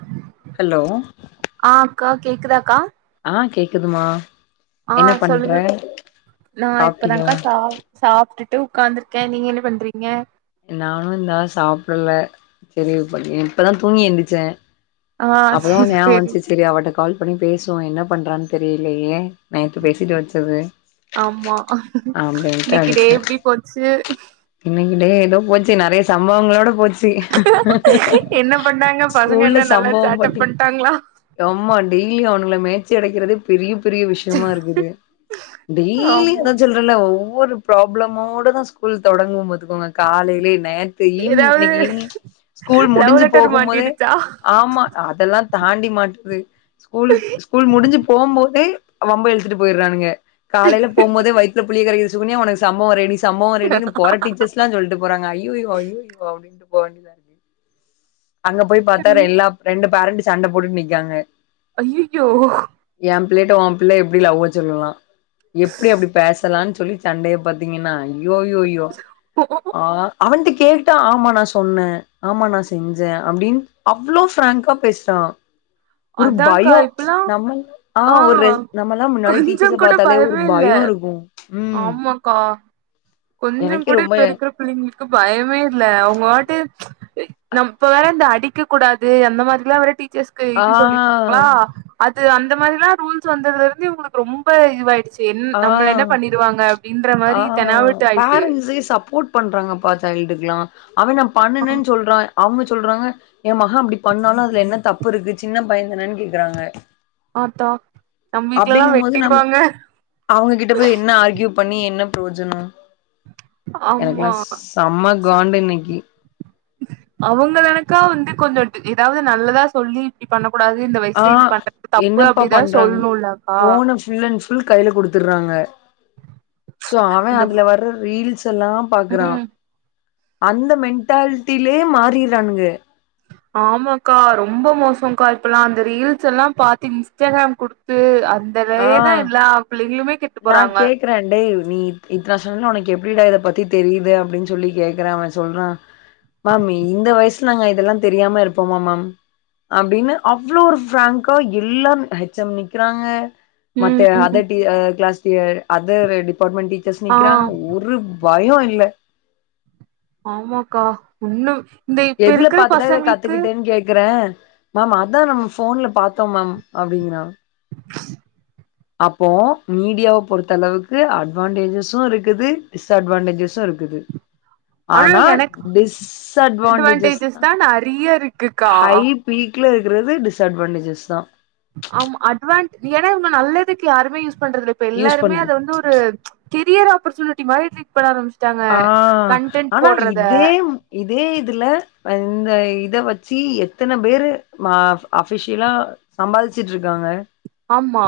ஆ hello? ஆ அக்கா கேக்குதாக்கா? ஆ கேக்குதுமா. ஆ என்ன பண்ற சொல்லுங்க நா சாப்ட்டியா இப்பதாங்க்கா சா சாப்டுட்டு உக்காந்துருக்கே. நீங்க என்ன பண்றீங்க? நானு இன்னு வே சாப்பிடல்ல செரி ப்ப இ இப்பதா தூங்கி எந்திச்சே. ஆ அப்பதா செரி உ நியாபகோ வஞ்ச்சி செரி அவட்டக் கால் பண்ணி பேசுவோ என்ன பண்றான் தெரிலையே நைட்டு பேசிட்டு வெச்சது. ஆம்மா இன்னிக்கி டே எப்டி போச்சு? இன்னிக்கி டே எதோ போச்சி நெறைய சம்பவங்களோட போச் சி என்ன பண்ணாங்க பசங்க ஸ்கூல்ல என்ன நல்லா சம்பவம் சேட்ட பட்டி பண்ட்டாங்களா யம்மா டெய்லி அவுனுங்கள மேச்சு அடக்கிறதே பெரிய பெரிய விஷ்யமா இருக்குது டெய்லி ஆமா எதாச்சு [unintelligible] ரில்ல ஒவ்வொரு ப்ராப்ளமோட தா ஸ்கூல் தொடங்கும் பாத்துக்கோங்க காலைலே நே த்தே ஈவ்னிங் ஏதாவது இன்னிக் ஈவ்னிங் ஸ்கூல் லவ் முடிஞ்சு லெட்டர் போகும் போதே மாட்டிடுச்சா ஆமா அதெல்லா தாண்டி மாட்டுது ஸ்கூலுக் ஸ்கூல் முடிஞ்சு போம் போதே வம்ப இழுத்துட்டு போயிர்றானுங்க. காலைல போம் போதே வய்த்துல புளிய கரைக்குது சுகன்யா உனக்கு சம்பவோ ரெடி ஸ் சம்பவோ ரெடினு போற டீச்சர்ஸ்லா சொல்ட்டு போறாங்க அய்யய்யோ அய்யய்யோ அப்டின்ட்டு போ வேண்டிதாரு அங்க போய் பாத்தா ரெல்லாப் ரெண்டு பேரண்ட்டு சண்ட போட்டுட் நிக்கியாங்க. அய்யய்யோ. ஏ பிள்ளைட்ட ஓ பிள்ள எப்டி லவ்வ சொல்லலா எப்பிடி அப்பிடி பேசலான் சொல்லி சண்டைய பாத்தீங்கன்னா அய்யோய்யோயோ ஆ அவன்ட்ட கேட்டா ஆமா நா சொன்னே ஆமா நா செஞ் ஜ அப்படின் அவ்வளோ பிராங்கா பேசுறா ஒரு அதான்க்கா பயோ இப்பல்லா நம்பலா ஆ ஒரு நம்மல்லா முன்னாடி கொஞ்சோ டீச்சர்ஸ கூட பாத்தாலே ஒரு பயமே இல்ல பயோ இருக்கு ம் ஆமாக்கா கொஞ்சோ எனக்கே கூட ரொம்ப இப்ப இருக்கற பிள்ளைங்களுக்கு பயமே இல்ல அவங்க வாட்டு நம் இப்ப வேற இந்த அடிக்க கூடாது அந்த மாரிலா வேற டீச்சர்ஸ்க்கு ஆ இது சொல் [inaudible] அது அந்த மாரிலா ரூல்ஸ் வந்ததுல இருந்து இவங்களுக்கு ரொம்ப இதுவாயிடுச்சு என் ஆ நம்பள என்ன பண்ணிருவாங்க ஆ ன்றமாரி தெனாவட் பேரண்ட்ஸே சப்போர்ட் பண்றாங்கப்பா சைல்டுக்குலா அவே நா பண்ணுனன் சொல்றா அவுங்க சொல்றாங்க எ மக அப்படி பண்ணாலு அதுல என்ன தப்பு இருக்கு சின்ன பைய தானேன்னு கேக்குறாங்க ஆத்தா நம் வீட்லெல்லா வெட்டிருவாங்க அவுங்க கிட்ட போய் என்ன ஆர்கியூ பண்ணி என்ன பிரோஜனோ ஆமா எனக்குலா செம்மா காண்டு இன்னிக்கி அவுங்க தானக்கா வந்து கொஞ்சோ எதாவது நல்லதா சொல்லி இ பண்ணக்கூடாது இந்த ஆ வயசுல இது பண்றது தப்பு என்னப்பா அப்படிதா பண்றாங்க சொல்ணுல்லக்கா போன ஃபுல் அண்ட் ஃபுல் கைல குடுத்துறாங்க சோ அவே இந்த அதுல வர ரீல்ஸ் த்தெல்லா பாக்குறா ம் அந்த மெண்ட்டால்ட்டிலே மாறிறாங்க ஆமாக்கா ரொம்ப மோசோ கா இப்பல்லா அந்த ரீல்ஸெல்லா பாத்து இன்ஸ்டாகிராம் குடுத்து அந் ஆ [inaudible] தா எல்லா புள்ளிகளுமே கெட்டு போறாங்க க்ற டேய் நீ இத் இத்தன வருஷம்னா உனக்கு எப்டிடா இத பத்தி தெரியிது அப்டின் சொல்லி கேக்கறே அவே சொல்றா மேம் இந்த வயசுல நாங்க இதெல்லா தெரியாம இருப்போமா மம் அப்டின்னு அவ்ளோ ஒரு ஃபிராங்க்கா எல்லாம் ஹெச் எம் நிக்கறாங்க மத்த ம் ம் அதர் டி அ க்ளாஸ் டி அ அதர் டிபார்ட்மெண்ட் டீச்சர்ஸ் ஆ நிக்கறாங்க ஒரு பயோ இல்ல ஆமாக்கா உன்னுவ் எதுல பாத்துடா இத கத்துக்கிட்டனு கேக்குறே மேம் அதா நம்ம போன்ல பாத்தோம் மேம் அப்படிங்கறா அப்போ மீடியாவ பொறுத்தளவுக்கு அட்வான்டேஜஸு இருக்குது டிஸ்அட்வான்டேஜஸு இருக்குது ஆனா டிஸ்அட்வான்டேஜஸ் அட்வான்டேஜஸ் தா நெறைய இருக்குக்கா [inaudible] ஹை பீக்ல இருக்கறது டிஸ்அட்வான்டேஜஸ் தா ஆம் அட்வான் ஏன்னா இவங்க, நல்லதுக்கு யாருமே யூஸ் பண்றதுல்ல இப்ப யூஸ் எல்லாருமே பண்றது அத வந்து ஒரு கெரியர் ஆப்பர்ச்சுனிட்டி மாரி ட்ரீட் பண்ண ஆரம்பிச்சுட்டாங்க ஆ கன்டென்ட் ஆனா போட்றத இதே இதே இதுல அந்த இத வச்சி எத்தன பேரு ம அஃபிஷியலா சமால்ச்சுட்ருக்காங்க ஆமா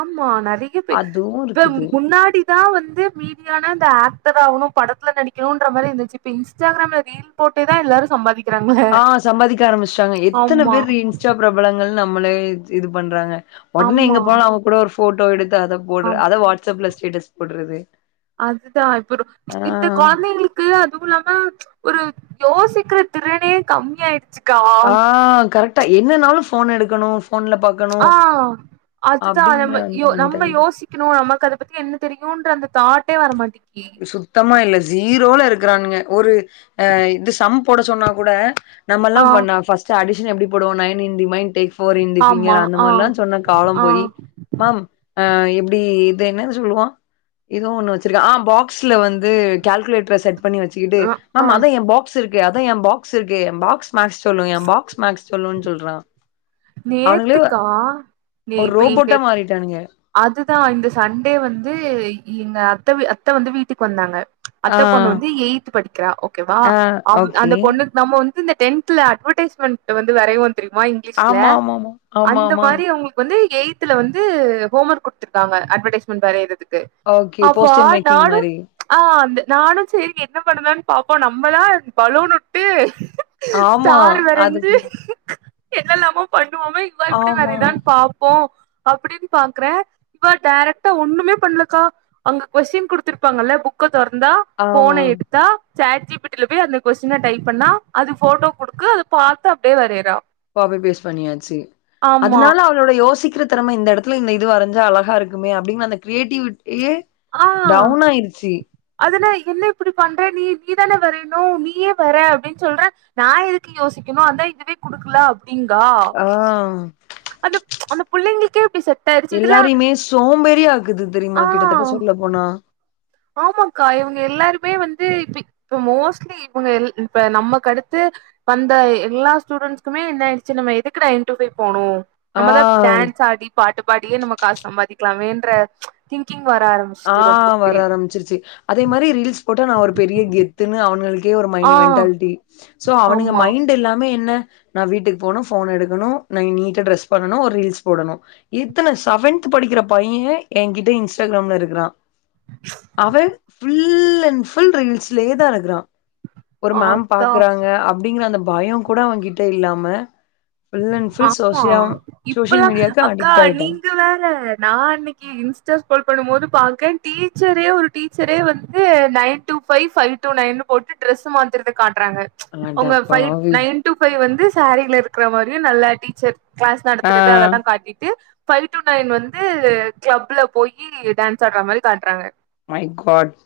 ஆமா நெறைய பே அதுவு த இருக்குது முன்னாடி தா வந்து மீடியான இந்த ஆக்டர் ஆவணு படத்துல நடிக்கணுன்ற மாரி இருந்துச்சு இப்ப இன்ஸ்டாகிராம்ல மீ ல் போட்டே தா எல்லாரு சம்பாதி ஆ சம்பாதிக்க ஆரம்பிச்ட்டாங்க எத்தன ஆமா பேரு ரீ இன்ஸ்டா பிரபலங்கள்னு நம்மளே இது பண்றாங்க ஒடனே ஆமா எங்க போலா அவ கூட ஒரு ஃபோட்டோ எடுத்து அத போடு ஆம் அத வாட்ஸ்அப்ல ஸ்டேட்டஸ் போட்றது அதுதா இப்பரு இந்த கொழந்தைகளுக் க்கு அதுவு இல்லாம ஒரு யோசிக்கற திறனே கம்மி ஆயிருச்சு ஆ கரெக்ட்டா என்னனாலு ஃபோன் எடுக்கணு ஃபோன்ல பா ஆ அதுதா நம்ப அந்த யோ நம்ப மென்டாலிட்டி யோசி க்கினு நமக்கு அத பத்தி என்ன தெரியூன்ற அந்த தாட்டே வர மாட்டிக்கி சுத்தமா இல்ல ஜீரோல இருக்கறானுங்க ஒரு ஆ இது சம் போட சொன்னா கூட நம்ம எல்லா ஆ ஃப ஃபஸ்ட்டு அடிஷன் எப்டி போடுவோ nine in the remain takes four in the ஆமா ஃபிங்கர் அந்த ஆ மாரிலா சொன்ன காலோ ஆ போயி மாம் ஆ எப்டி இத என்னனு சொல்லுவா எதோ ஒண்ணு வச்சிருக்க, ஆ பா க்ஸ்ல வந்து கால்குலேட்டர செட் பண்ணி வச்சுக்கிட்டு அ ஆ மாம் அதா எ பா க்ஸ் இருக்கே அதா எ பாக்ஸ் இருக்கே, எ பாக்ஸ் மேக்ஸ் சொல்லு, எ பாக்ஸ் மேக்ஸ் சொல்லுனு சொல்றா அவனுங்ளே நேத்துக்கா ஒரு ரோபோட்டா மாறிட்டானுங்க அதுதா இந்த சண்டே வந்து எங்க அத்த அத்த வந்து வீட்டுக்கு வந்தாங்க ஆ அத்த பொண்ணு வந்து எயித்து படிக்கிறா ஓகேவா ஆ அவ் ஓகே அந்த பொண்ணு நம்ம வந்து இந்த டென்த்ல அட்வட்டைஸ்மெண்ட் வந்து வரைவோ தெரிமா இங்க்லிஷ்ல ஆமா ஆமாமா ஆமா அந்த ஆமா மாரி அவுங்களுக் வந்து எயித்துல வந்து ஹோம் ஒர்க் குடுத்துருக்காங்க அட்வட்டைஸ்மெண்ட் வரைரது க்கு ஓகே அப்பா போஸ்டர் மேக்கிங் நானு மாரி ஆ அந்த நானு சேரி என்ன பண்ணுதானு பாப்போ நம்மதா பலூன் வுட்டு ஆமா ஸ்டார் வரஞ்சு அதுக்குள்ள என்னலாமோ பண்ணுவோமே இவா எப்டி ஆமா வரைறானு பாப்பு அப்டின்னு பாக்றே இவ டேரெக்டா ஒண்ணுமே பண்ணலக்கா அங்க கொஸ்டின் குடுத்திருப்பாங்கல்ல புக்க தொறந்தா ஆமா ஃபோன எடு த்தா சேட் ஜி பீ டில போய் அந்த கொஸ்டின டைப் பண்ணா அது போட்டோ குடுக்கு அத பாத்து அப்டியே வரைறா ப்பாவே பேஸ் பண்ணியாச்சு அதனால அவ ளோட யோசிக்கிற திறமை இந்த இடத்துல இந்த இது வரைஞ்சா அழகா இருக்குமே அப்படின்னு அந்த கிரியேட்டிவிட்டியே ஆ டவுன் ஆயிருச்சு அத நா என்ன இப்டி பண்ற நீ நீ தானே வரையணு நீயே வர அப்டின்னு சொல்ற நா எதுக்கு யோசிக்குணு அதா இதுவே குடுக்குலா அப்டிங்கா ஆ அந்த அந்த புள்ளைங்களுக்கே அப்டி செ எல்லாரையுமே சோம்பேறி ஆக்குது ஆ தெரிமா கிட்டத்தட்ட சொல்ல போனா ஆமாக்கா இவங்க எல்லாருமே வந்து இப்ப இப்ப மோஸ்ட்லி இவங்க எல் இப்ப நமக்கு அடுத்து வந்த எல்லா ஸ்டூடென்ஸ்க்குமே என்ன ஆயிடுச்சு நம்ம எதுக்குடா இன்டூஃபைவ் போனு ஆ நம்மதா டான்ஸ் ஆடி பாட்டு பாடியே நம்ம காசு சம்பாதிக்கலாமேன்ற திங்கிங் வர ஆரம் ஆ, வர ஆரம்பிச்சிருச்சு அதே மாரி ரீல்ஸ் போட்ட நா ஒரு பெரிய கெத்துனு அவனுங்களுக் கே ஒரு ஆ மைண்டு மென்டாலிட்டி சோ அவனுங்க ஆமா மைண்ட் எல்லாமே என்ன நா வீட்டுக்கு போணு ஃபோன் எடுக்கணு நா நீட்டா ட்ரெஸ் பண்ணணு ஒரு ரீல்ஸ் போடணு எத்தன செவன்த் படிக்கிற பைய எ கிட்ட இன்ஸ்டாகிராம்ல இருக் றா அவ ஃபுல் அண்ட் ஃபுல் ரீல்ஸ்லயேதாருக்குறா ஒரு ஆ மேம் அதா பாக்குறாங்க அப்டிங்கிற அந்த பயம் கூட அவ கிட்ட இல்லாம ஃபுல் அண்ட் ஃபுல் ஆமா, சோசியா சோசியல் இப்பல்லா மீடியாக்கு அக்கா அடிக்ட் ஆயிட்டான். நீங்க வேற நா அன்னைக் கி இன்ஸ்டா ஸ்க்ரோல் பண்ணும்போது பாக்க டீச்சரே ஒரு டீச்சரே வந்து nine to five, five to நைன்னு போட்டு ட்ரெஸ் மாத்தறத காட்டுறாங்க உங்க ஃபைவ் அடப்பாவி நைன் டூ ஃபைவ் வந்து சாரீல இருக்கிற மாரியு நல்லா டீச்சர் கிளாஸ் ஆ நடத்துறது அதெல்லா காட்டிட்டு ஃபைவ் டு நைன் வந்து கிளப்ல போயி டான்ஸ் ஆடுற மாரி காட்டுறாங்க மை காட்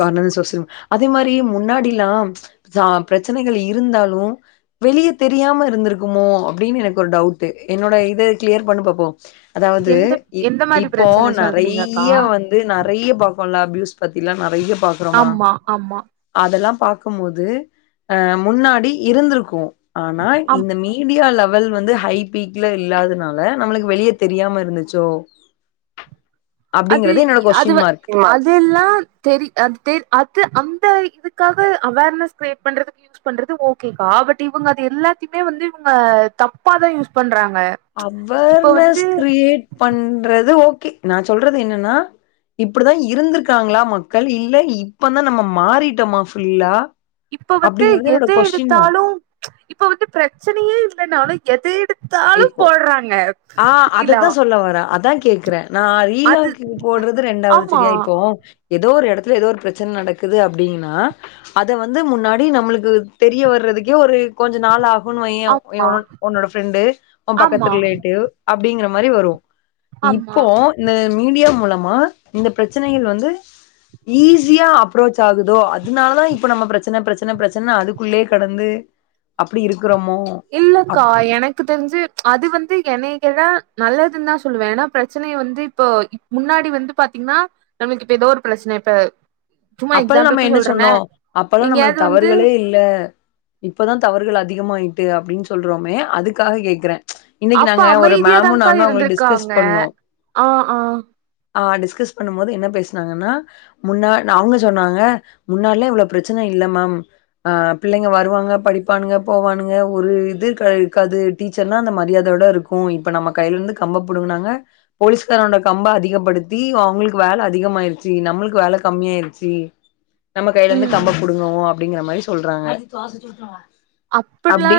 காரண இந்த சோசியல், அதே மாரி முன்னாடில்லா சா பிரச்சனைகள் இருந்தாலு வெளிய தெரியாம இருந்துருக்குமோ அப்டின்னு எனக்கு ஒரு டவுட், என்னோட இத கிளியர் பண்ணு பாப்போ அதாவது எந்த இப் எந்த மாரி இப்போ பிரச்சன சொல்றீங்கக்கா நறைய வந் து நறைய பாக்கோல அபியூஸ் பத்திலா நறைய பா ஆமா ஆமா அதெல்லா பாக்கும் போது அ முன்னாடி இருந்திருக்கு ஆனா இந்த மீடியால வ வல் வந்து ஹை பீக்ல இல்லாதனால நம்மளுக்கு வெளிய தெரியாம இருந்துச்சோ அப்படிங்கறது என்னோட அதுவ கொஸ்டின் மார்க். அதுல்லா தெரி அ அது அந்த இதுக்காக அவர்னஸ் கிரேட் பண்றதுக்கு யூஸ் பண்றது ஓகேக்கா பட் இவங்க அது எல்லாத்தையுமே வந்து இவங்க தப்பா தா யூஸ் பண்றாங்க இப்ப வந்து அவர்னஸ் கிரியேட் பண்றது ஓகே நா சொல்றது என்னன்னா இப்டிதா இருந்திருக்காங்களா மக்கள் இல்ல இப்ப தா நம்ம மாறிட்டமா ஃபுல்லா இப்ப வந்து அப்டிங்கிறது எத என்னோட கொஸ்டின் மார்க் எடுத்தாலு இப்ப வந்து பிரச்சனையே இல்லைனாலு எத எடுத் இப்போ ப்றாங்க ஆ அதத்தா சொல்ல வர அதா கேக்குறே நா அது லிலாக்கு போடுறது ரெண்டாவது ஆமா சரியா இப்போ ஏதோ ஒரு எடத்துல ஏதோ ஒரு பிரச்சன நடக்குது அப்டின்னா அத வந்து முன்னாடி நம்மளுக்கு தெரிய வரதுக்கே ஒரு கொஞ்ச நாள் ஆகு வுனு வையே எ ஆமா உன்னோ உன்னோட ஃப்ரெண்டு உன் பக்கத்து ஆமா ரிலேட்டிவ் அப்டிங்கிற மாரி வரு ஆமா இப்போ இந்த மீடியா மூலமா இந்த பிரச்சனைக வந்து ஈஸியா அப்ரோச் ஆகுதோ அதனாலதா இப்ப நம்ம பிரச்சன பிரச்சன பிரச்சனனு அதுக்குள்ளயே கடந்து அப்டி இருக்கிறமோ இல்லக்கா எனக்கு தெருஞ்சு அது வந்து என்னய கேட்டா நல்லதுன் தா சொல்லுவே ஏன்னா பிரச்சனைைய வந்து இப்போ இப் முன்னாடி வந்து பாத்தீங்னா நமளுக்கு இப்ப ஏதோ ஒரு பிரச்ன இப்ப சும்மா அப்பல் நம்ம எக்ஸாம்பிளுக்கு என்ன சொல்றேனே சொன்னோ அப்பல்லா நம்மல எங்கேயாவது வந்து தவறுகளே இல்ல இப்பதா தவறுகள் அதிகமாயிட்டு அப்படின் சொல்றோமே அதுக்காக கேக்குற இன்னைக்கு அப்ப நாங்க ஒரு மேமு அமைதியாதான்க்கா நானு அவுங்களுக் டிஸ்கஸ் இருந்திருக்காங்க பண்ணோ ஆ ஆ ஆ டிஸ்கஸ் பண்ணும் போது என்ன பேஸ்னாங்கன்னா முன்னா ல்ல அவுங்க சொன்னாங்க முன்னாட்லா இவ்ளோ பிரச்சன இல்ல மேம் அ பிள்ளைங்க வருவாங்க படிப்பானுங்க போவானுங்க ஒரு இதுருக்காது இருக்காது டீச்சர்னா அந்த மரியாதோட இருக் க்கு இப்ப நம்ம கைலருந்து கம்ப புடுங்குனாங்க போலீஸ்காரனோட கம்ப அதிகப்படுத்தி அவுங்களுக்கு வேல அதிகமாயிருச்சு நம்மளுக்கு வேல கம்மியாயிருச்சு நம்ம கைலருந்து ம் கம்ப புடுங்குவோ அப்டிங்ற மாரி சொல்றாங்க அப்புட்லா அப்டி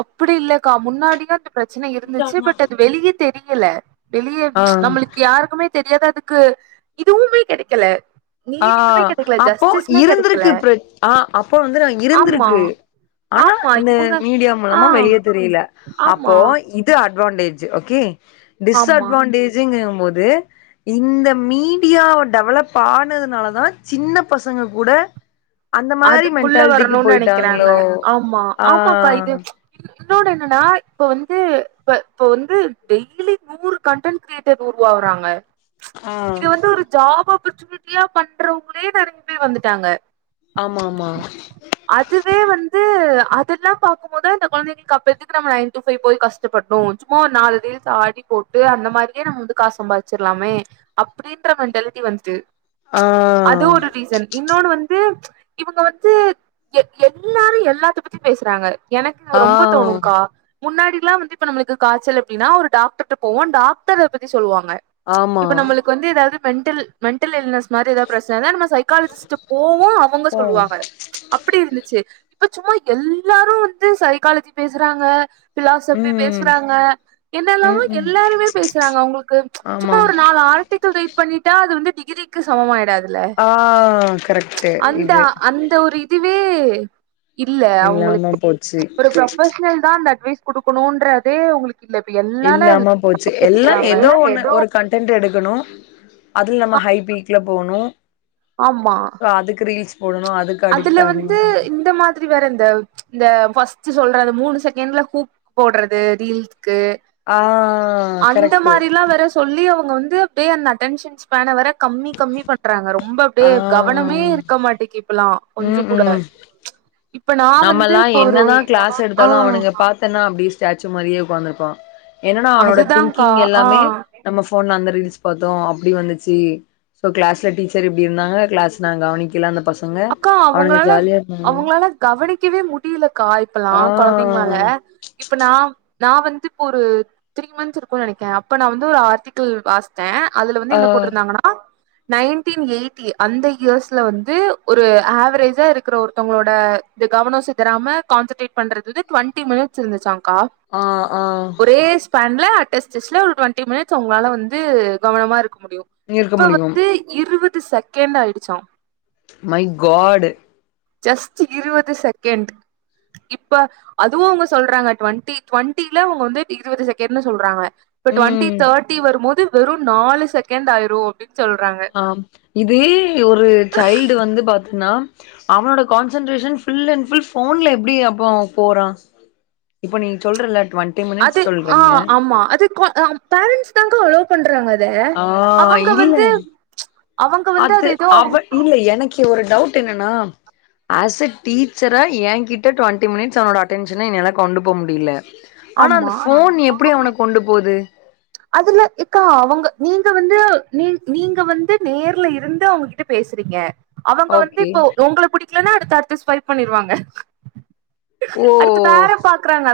அப்புடி இல்லக்கா முன்னாடிலா இந்த பிரச்சன இருந்துச்சு பட் அது வெளிய தெரியல வெளிய ச் ஆ நம்மளுக்கு யாருக்குமே தெரியாத அதுக்கு இதுவுமே கெடைக்கல அ நீதியுமே கெடைக்கல அப்போ ஜஸ்டிஸுமே கெடைக்கல இருந்துருக்கு பிரச் அ அப்போ வந்து நா ஆமா இருந்துருக்கு ஆனா ஆமா இந்த இவங்க மீடியா ஆ மூலமா வெளிய தெரியல ஆமா அப்போ இப் து அட்வான்டேஜ் ஓகே ஆமா டிஸ்அட்வான்டே ஜ்ங்கும் போது இந்த மீடியா டெவலப் ஆன் னதுனால தா சின்ன பசங்க கூட அந்த மாரி அதுக்குள்ள மென்டாலிட்டிக்கு வரணும்னு நெனைக்கிறாங்க போயிட்டாங்களோ ஆ இன்னொனு என்னன்னா இப்ப வந்து இப்ப இப்ப வந்து டெய்லி நூறு கண்டென்ட் கிரியேட்டர் உருவாவுறாங்க இது வந்து ஒரு ஜாப் ஆப்பர்சூனிட்டியா பண்றவுங்களே நெறைய பேர் வந்துட்டாங்க ஆமா ஆமா அதுவே வந்து அதெல்லா பாக்கும் போதா இந்த கொழந்தைகிள்கு அப்ப எதுக்கு நம்ம நைன் டு ஃபை போய் கஷ் கஷ்டப்படுனு சும்மா ஒரு நாலு ரீல்ஸ் ஆடி போட்டு அந்த மாரியே நம்ம வந்து காசு சம்பாதிச்சிரலாமே அப் ஈன்ற மெண்டாலிட்டி வந்சு ஆ அது ஒரு ரீசன் இன்னொன்னு வந்து இவுங்க வந்து எ எ எல்லாரு எல்லாத்த பத்தியு பேசுறாங்க எனக்கு ஆ ரொம்ப தோணுங்க்கா முன்னாடில்லா வந்து இப்ப நம்மளுக்கு காச்சல் அப்டினா ஒரு டாக்டர்ட்ட போவோ டாக்டர் அத பத்தி சொல்லுவாங்க ஆமா இப்ப நம்மளுக்கு வந்து ஏதாவது மென்டல் மென்டல் இல்னஸ் மாரி எதா பிரச்சனனா நம்ம சைகாலஜிஸ்ட்ட போவோ அவுங்க சொ அப்டி இருந்துச்சு இப்ப சும்மா எல்லாரு வந்து சைக்காலஜி பேசுறாங்க ஃபிலாசஃபி ம் பேசுறாங்க என்னல்லாமோ ம் ம் எல்லாருமே பேசுறாங்க அவுங்களுக்கு சும்மா ஆமா ஒரு நாலு ஆர்டிக்கல் ரீட் பண்ணிட்டா அது வந்து டிகிரி க்கு சமமாயிடாதில்ல ஆ கரெக்ட்டு அந்த இது அந்த ஒரு இதுவே இல்ல அவுங்களுக் இல்லாம போச்சு சி ஒரு ப்ரொஃபஷனல்தா அந்த அட்வைஸ் குடுக்கணுன்றதே உங்களு இந்தா இப்ப எல் இல்லாம போச்சு எல்லா எதோ ஒண்ணு ஒரு கண் டெண்ட் எடுக்கணு அதுல நம்ம ஹை பீக்ல போணு ஆமா அதுக்கு ரீல்ஸ் போடணு அதுக்கு அதுல அடிக்ட் ஆகணு வந்து இந்த மாதிரி வேற இந்த இந்த ஃபர்ஸ்ட் சொல்ற அந்த மூணு செக்ண்ட்ல ஹூக் போடறது ரீல்ஸ்க்கு ஆ அந்த கரெக்ட்டு மாரிலா வேற சொல்லி அவுங்க வந்து அப்டியே அந்த அட்டென்ஷன்ஸ்பேன வேற கம்மி கம்மி பண்றாங்க ரொம் ரொம்ப ஆ அப்டியே கவனமே இருக்க மாட்டேக்கி இப்பல்லா கொஞ்சோ ம் கூட ம் இப்ப நா வந்து நம்மல்லா இப்ப ஒரு ஆ இத்தன்னா அப்டியே ஸ்டாச்சு மாரியே உக்காந்துருப்பான் என்னனா அவனோட அதுதான்கா திங்கிங் ஆ எல்லாமே நம்ம ஃபோன்ல அந்த ரீல்ஸ் பாத்தோ அப்டி வந்துச்சு சோ கிளாஸ்ல டீச்சர் இப்டி இருந்தாங்க கிளாஸ் நா கவனிக்கல அந்த பசங்க அக்கா அவனுங்க அவங்களால ஜாலியா இருந்தாங்க அவங்களால கவனிக்கவே முடியலக்கா இப்பல்லா கொழந்தைங்களால ஆ இப்ப நா நா வந்து இப்ப ஒரு த்ரீ மந்த்ஸ் இருக்குன்னு நெனைக்கேன் அப்ப நா வந்து ஒரு ஆர்டிக்கல் வா ச்ச அதுல வந்து ஆ என்ன போட்டிருந்தாங்கனா நைய்ன்டீன் எயிட்டி அந்த இயர்ஸ்ல வந்து ஒரு ஆவரேஜா இருக்கற ஒருத்தவங்களோட இந்த கவனோ சிதராம கான்சென்ட்ரேட் பண்றது இது ட்வெண்ட்டி மினிட்ஸ் இருந்துச்சாங்க்கா ஆ ஆ ஒரே ஃபேன்ல அட்டெஸ்டெஸ்டில ஒரு டுவெண்டி மினிட்ஸ் அவங்களால வந்து கவனமா இருக்க முடியு இருக்க இப்ப முடியு வந்து இருவது செகண்ட் ஆயிடுச்சா மை காட் ஜஸ்ட்டு இருவது செகண்ட் இப்ப அதுவு அவங்க சொல்றாங்க டுவெண்டி டுவெண்டில அவுங்க வந்து இருவது செகண்ட்ன்னு சொல்றாங்க இப்ப டுவெண்ட்டி ம் தேர்ட்டி வரும்போது வெறு நாலு செகண்ட் ஆயிரு அப்டின்னு சொல்றாங்க ஆ இது ஒரு சைல்டு வந்து பா ச்னா அவனோட கான்சன்ட்ரேஷன் ஃபுல் அண்ட் ஃபுல் ஃபோன்ல எப்டி அப்போ போறான் இப்ப நீ சொல்றல்ல டுவெண்ட்டி மினிட்ஸ் சொல்றீங்க கொ அம் பேரண்ட்ஸ் தாங்க்கா அலோ பண்றாங்க அத ஆ அவுங்க இல்ல வந்து அவுங்க வந்து அது எதோ கீ ஒரு டவுட் என்னனா அஸ் அ டீச்சரா என்கிட்ட டுவெண்ட்டி மினிட்ஸ் அவனோட அட்டென்ஷன என்னால கொண்டு போ முடில ஆனா அந்த ஆமா போன் எப்டி அவன கொண்டு போது அதுல்ல எக்கா அவங்க நீங்க வந்து நீ நீங்க வந்து நேர்ல இருந்து அவங்ககிட்ட பேசிருக்க அவங்க வந்து ஓகே இப்போ உங்கள பிடிக்கலன்னா அடுத்த அடுத்து ஸ்வைப் பண்ணிருவாங்க ஓ அடுத்து பேற பாக்குறாங்க